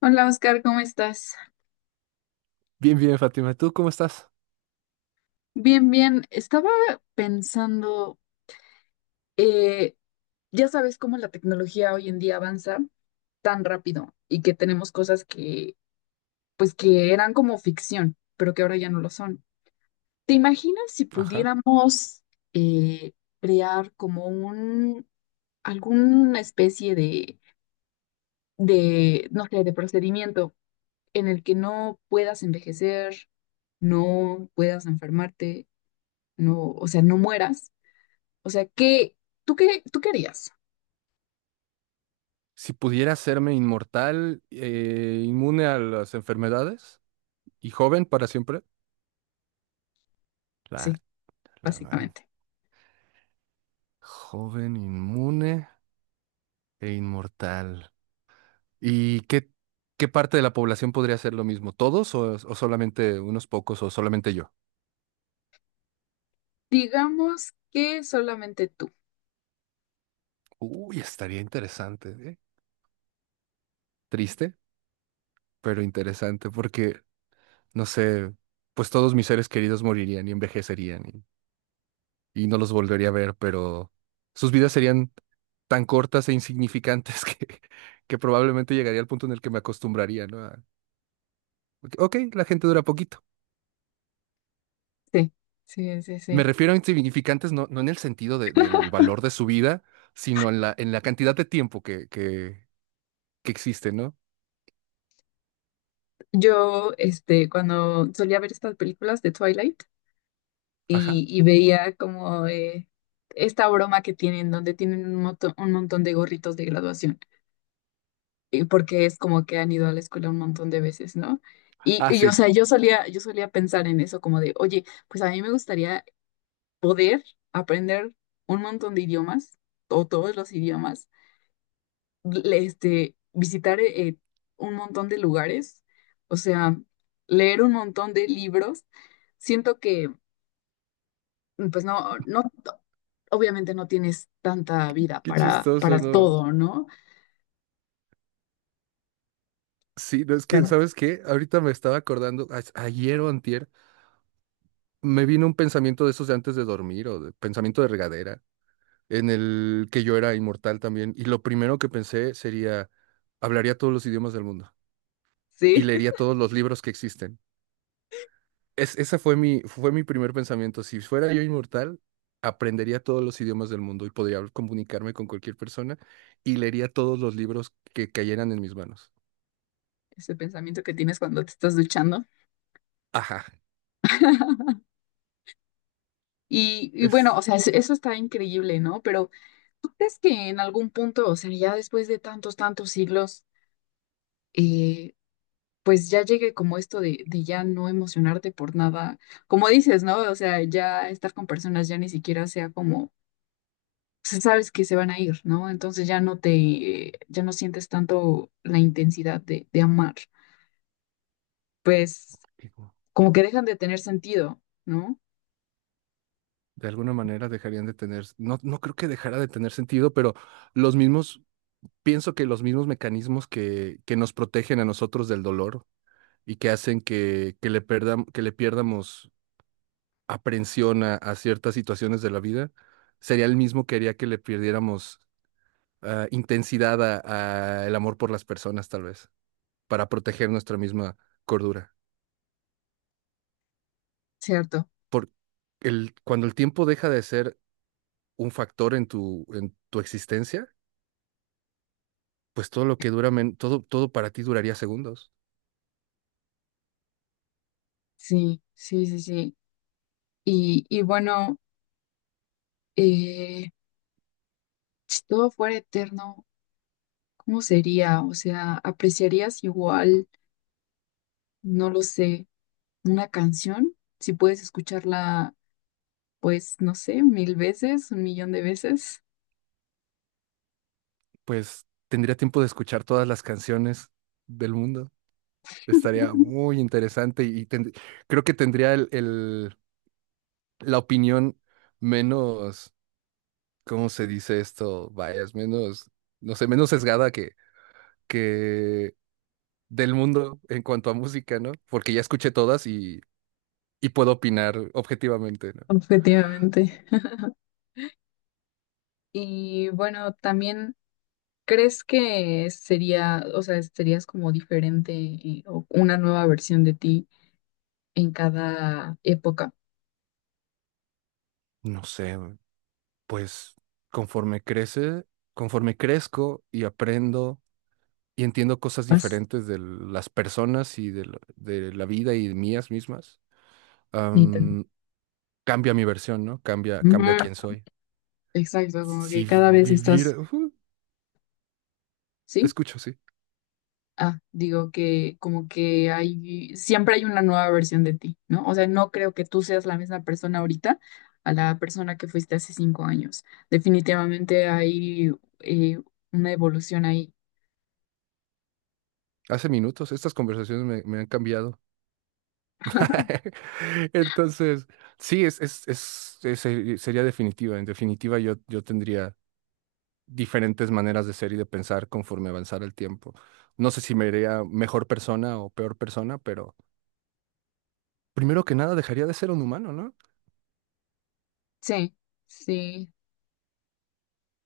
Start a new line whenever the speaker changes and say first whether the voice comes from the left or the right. left: Hola Oscar, ¿cómo estás?
right: Bien, bien, Fátima. ¿Tú cómo estás?
left: Bien, bien. Estaba pensando, eh, ya sabes cómo la tecnología hoy en día avanza tan rápido y que tenemos cosas que, pues, que eran como ficción, pero que ahora ya no lo son. ¿Te imaginas si
right: Ajá.
left: pudiéramos eh, crear como un, alguna especie de, no sé, de procedimiento en el que no puedas envejecer, no puedas enfermarte, no, o sea, ¿no mueras? O sea, ¿qué, tú qué harías?
right: Si pudiera hacerme inmortal, inmune a las enfermedades y joven para siempre. La,
left: Sí,
right: la madre.
left: básicamente.
right: Joven, inmune e inmortal. ¿Y qué, qué parte de la población podría hacer lo mismo? ¿Todos o solamente unos pocos o solamente yo?
left: Digamos que solamente tú.
right: Uy, estaría interesante, ¿eh? Triste, pero interesante porque no sé, pues todos mis seres queridos morirían y envejecerían y no los volvería a ver, pero sus vidas serían tan cortas e insignificantes que probablemente llegaría al punto en el que me acostumbraría, ¿no? Ok, ok, la gente dura poquito.
left: Sí, sí, sí,
right: Me
left: sí.
right: refiero a insignificantes no en el sentido del valor de su vida, sino en en la cantidad de tiempo que existe, ¿no?
left: Yo, este, cuando solía ver estas películas de Twilight
right: Ajá.
left: y veía como esta broma que tienen, donde tienen un, un montón de gorritos de graduación, y porque es como que han ido a la escuela un montón de veces, ¿no?
right: Ah,
left: O
right: sí.
left: sea, yo solía pensar en eso como de, oye, pues a mí me gustaría poder aprender un montón de idiomas o todos los idiomas, este, visitar un montón de lugares, o sea, leer un montón de libros. Siento que, pues no, obviamente no tienes tanta vida
right: Qué chistoso,
left: para
right: ¿no?
left: todo, ¿no?
right: Sí, no, es que, ¿sabes qué? Ahorita me estaba acordando, ayer o antier, me vino un pensamiento de esos de antes de dormir o de pensamiento de regadera en el que yo era inmortal también. Y lo primero que pensé sería, hablaría todos los idiomas del mundo y
left: Sí,
right: leería todos los libros que existen. Ese fue fue mi primer pensamiento. Si fuera yo inmortal, aprendería todos los idiomas del mundo y podría comunicarme con cualquier persona y leería todos los libros que cayeran en mis manos.
left: ese pensamiento que tienes cuando te estás duchando.
right: Ajá. Es,
left: Bueno, o sea, eso está increíble, ¿no? Pero ¿tú crees que en algún punto, o sea, ya después de tantos siglos, eh, pues ya llegue como esto de ya no emocionarte por nada, como dices, ¿no? O sea, ya estar con personas ya ni siquiera sea como, pues, sabes que se van a ir, ¿no? Entonces ya no te, ya no sientes tanto la intensidad de amar, pues
right: digo,
left: como que dejan de tener sentido, ¿no?
right: de alguna manera dejarían de tener, no, no creo que dejara de tener sentido, pero los mismos... Pienso que los mismos mecanismos que nos protegen a nosotros del dolor y que hacen que le que le pierdamos aprensión a ciertas situaciones de la vida, sería el mismo que haría que le perdiéramos intensidad a el amor por las personas, tal vez, para proteger nuestra misma cordura.
left: Cierto,
right: Por cuando el tiempo deja de ser un factor en en tu existencia, pues todo lo que dura, todo, todo para ti duraría segundos.
left: sí, sí, sí, sí. Bueno, eh, si todo fuera eterno, ¿cómo sería? O sea, ¿apreciarías igual? No lo sé una canción, si puedes escucharla, pues, no sé, mil veces, un millón de veces.
right: Pues tendría tiempo de escuchar todas las canciones del mundo. Estaría muy interesante y creo que tendría la opinión menos, ¿cómo se dice esto? Vayas, menos, no sé, menos sesgada que del mundo en cuanto a música, ¿no? Porque ya escuché todas y puedo opinar objetivamente, ¿no?
left: Objetivamente. Y bueno, también, ¿crees que sería, o sea, serías como diferente o una nueva versión de ti en cada época?
right: No sé, pues conforme crece, conforme crezco y aprendo y entiendo cosas
left: Más
right: diferentes de las personas y de la vida y de mías mismas.
left: y
right: Cambia mi versión, ¿no? Cambia,
left: ujú,
right: cambia quién soy.
left: exacto, como que
right: Si
left: cada vez
right: viviera,
left: estás,
right: ujú, te
left: ¿sí?
right: escucho, sí.
left: Ah, digo que como que hay, siempre hay una nueva versión de ti, ¿no? O sea, no creo que tú seas la misma persona ahorita a la persona que fuiste hace 5 años. Definitivamente hay eh, una evolución ahí.
right: Hace minutos, estas conversaciones me han cambiado. Entonces, sí, sería definitiva. En definitiva, yo tendría diferentes maneras de ser y de pensar conforme avanzara el tiempo. No sé si me haría mejor persona o peor persona, pero primero que nada dejaría de ser un humano, ¿no?
left: Sí, sí.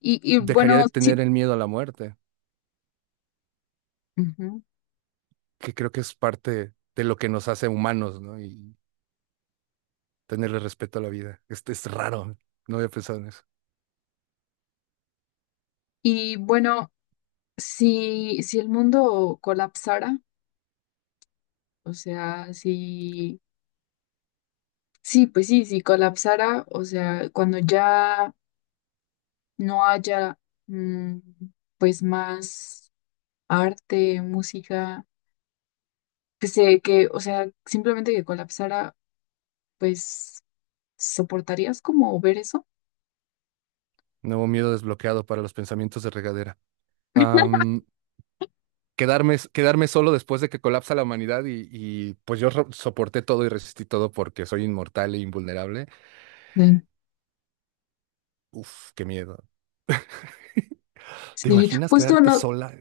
right: Dejaría
left: Bueno,
right: de tener
left: sí.
right: el miedo a la muerte,
left: Ujú.
right: que creo que es parte de lo que nos hace humanos, ¿no? Y tenerle respeto a la vida. Este es raro. No había pensado en eso.
left: Y bueno, si el mundo colapsara, o sea, si, sí, pues sí, si colapsara, o sea, cuando ya no haya, mm, pues más arte, música, pues que, o sea, simplemente que colapsara, pues, ¿soportarías como ver eso?
right: Nuevo miedo desbloqueado para los pensamientos de regadera. Am, quedarme solo después de que colapsa la humanidad y, pues yo soporté todo y resistí todo porque soy inmortal e invulnerable.
left: Sí.
right: Uf, qué miedo. ¿Te
left: Sí,
right: imaginas
left: justo
right: quedarte
left: no,
right: sola?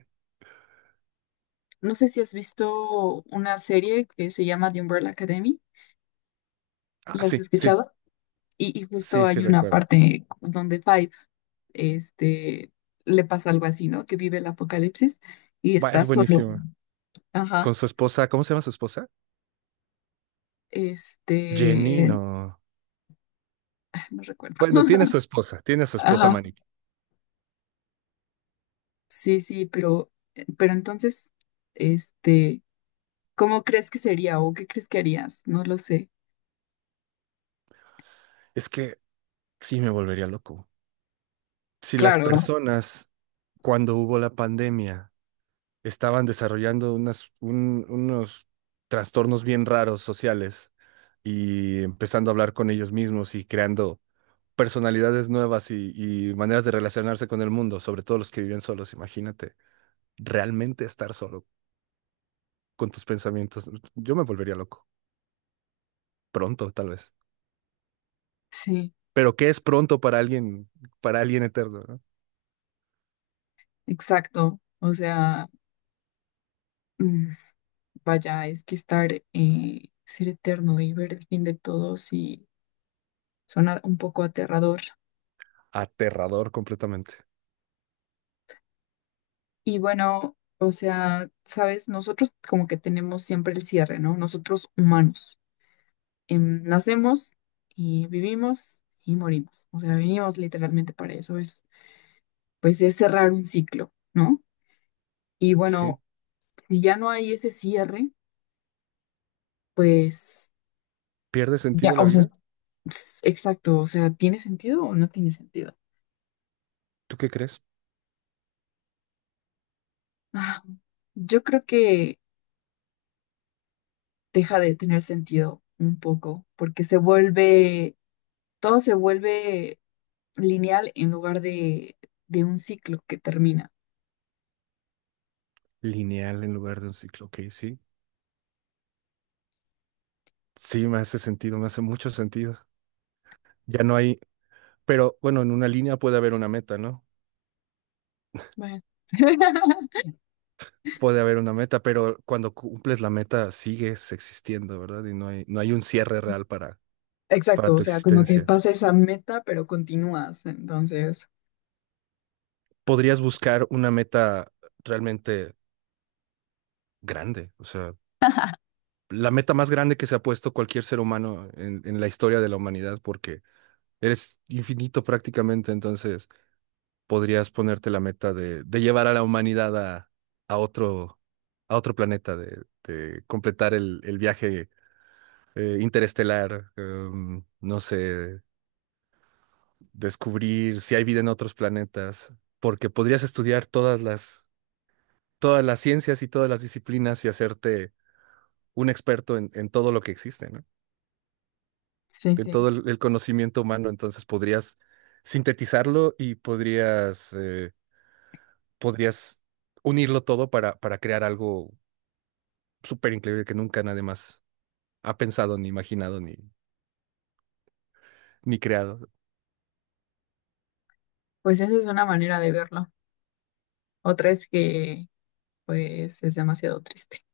left: no sé si has visto una serie que se llama The Umbrella Academy,
right: Ah,
left: ¿las has
right: sí, sí,
left: escuchado? Justo
right: sí, sí,
left: hay una
right: recuerdo.
left: parte donde Five, este, le pasa algo así, ¿no? Que vive el apocalipsis y
right: Buah,
left: está
right: es
left: solo.
right: buenísima.
left: Ajá.
right: Con su esposa, ¿cómo se llama su esposa? Jenny,
left: Este,
right: no.
left: no recuerdo.
right: Bueno, tiene su esposa
left: Ajá.
right: Manique.
left: Sí, sí, pero entonces, este, ¿cómo crees que sería o qué crees que harías? No lo sé.
right: Es que sí me volvería loco. Si las
left: Claro,
right: personas, cuando hubo la pandemia, estaban desarrollando unos trastornos bien raros sociales y empezando a hablar con ellos mismos y creando personalidades nuevas y maneras de relacionarse con el mundo, sobre todo los que viven solos, imagínate, realmente estar solo con tus pensamientos. Yo me volvería loco, pronto tal vez.
left: sí,
right: Pero ¿qué es pronto para alguien eterno, ¿no?
left: exacto. O sea, mm, vaya, es que estar, ser eterno y ver el fin de todo sí suena un poco aterrador.
right: Aterrador completamente.
left: Y bueno, o sea, sabes, nosotros como que tenemos siempre el cierre, ¿no? Nosotros humanos, em, nacemos y vivimos y morimos. O sea, venimos literalmente para eso. Pues es cerrar un ciclo, ¿no? Y
right: ¿Sí?
left: bueno, si ya no hay ese cierre, pues
right: ¿Pierde
left: ya,
right: sentido la
left: o sea,
right: vida?
left: exacto, o sea, ¿tiene sentido o no tiene sentido?
right: ¿Tú qué crees?
left: Ah, yo creo que deja de tener sentido un poco, porque se vuelve, todo se vuelve lineal en lugar de un ciclo que termina.
right: Lineal en lugar de un ciclo. Ok, sí. Sí, me hace sentido, me hace mucho sentido. Ya no hay, pero bueno, en una línea puede haber una meta, ¿no?
left: Bueno.
right: Puede haber una meta, pero cuando cumples la meta sigues existiendo, ¿verdad? Y no hay, no hay un cierre real para para
left: Exacto, o
right: tu
left: sea, como que
right: existencia.
left: pasa esa meta, pero continúas, entonces,
right: Podrías buscar una meta realmente grande, o sea, la meta más grande que se ha puesto cualquier ser humano en la historia de la humanidad, porque eres infinito prácticamente, entonces podrías ponerte la meta de llevar a la humanidad a otro, a otro planeta, de completar el viaje interestelar, em, no sé, descubrir si hay vida en otros planetas, porque podrías estudiar todas las ciencias y todas las disciplinas y hacerte un experto en todo lo que existe, ¿no?
left: sí,
right: En
left: sí,
right: todo el conocimiento humano, entonces podrías sintetizarlo y podrías, podrías unirlo todo para crear algo súper increíble que nunca nadie más ha pensado, ni imaginado, ni creado.
left: pues esa es una manera de verlo. Otra es que, pues, es demasiado triste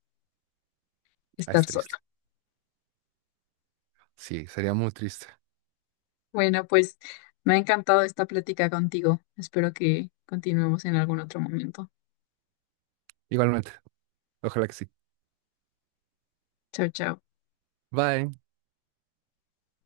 right: Ah,
left: estar
right: es triste.
left: sola.
right: Sí, sería muy triste.
left: Bueno, pues, me ha encantado esta plática contigo. Espero que continuemos en algún otro momento.
right: Igualmente, ojalá que sí.
left: Chao, chao.
right: Bye.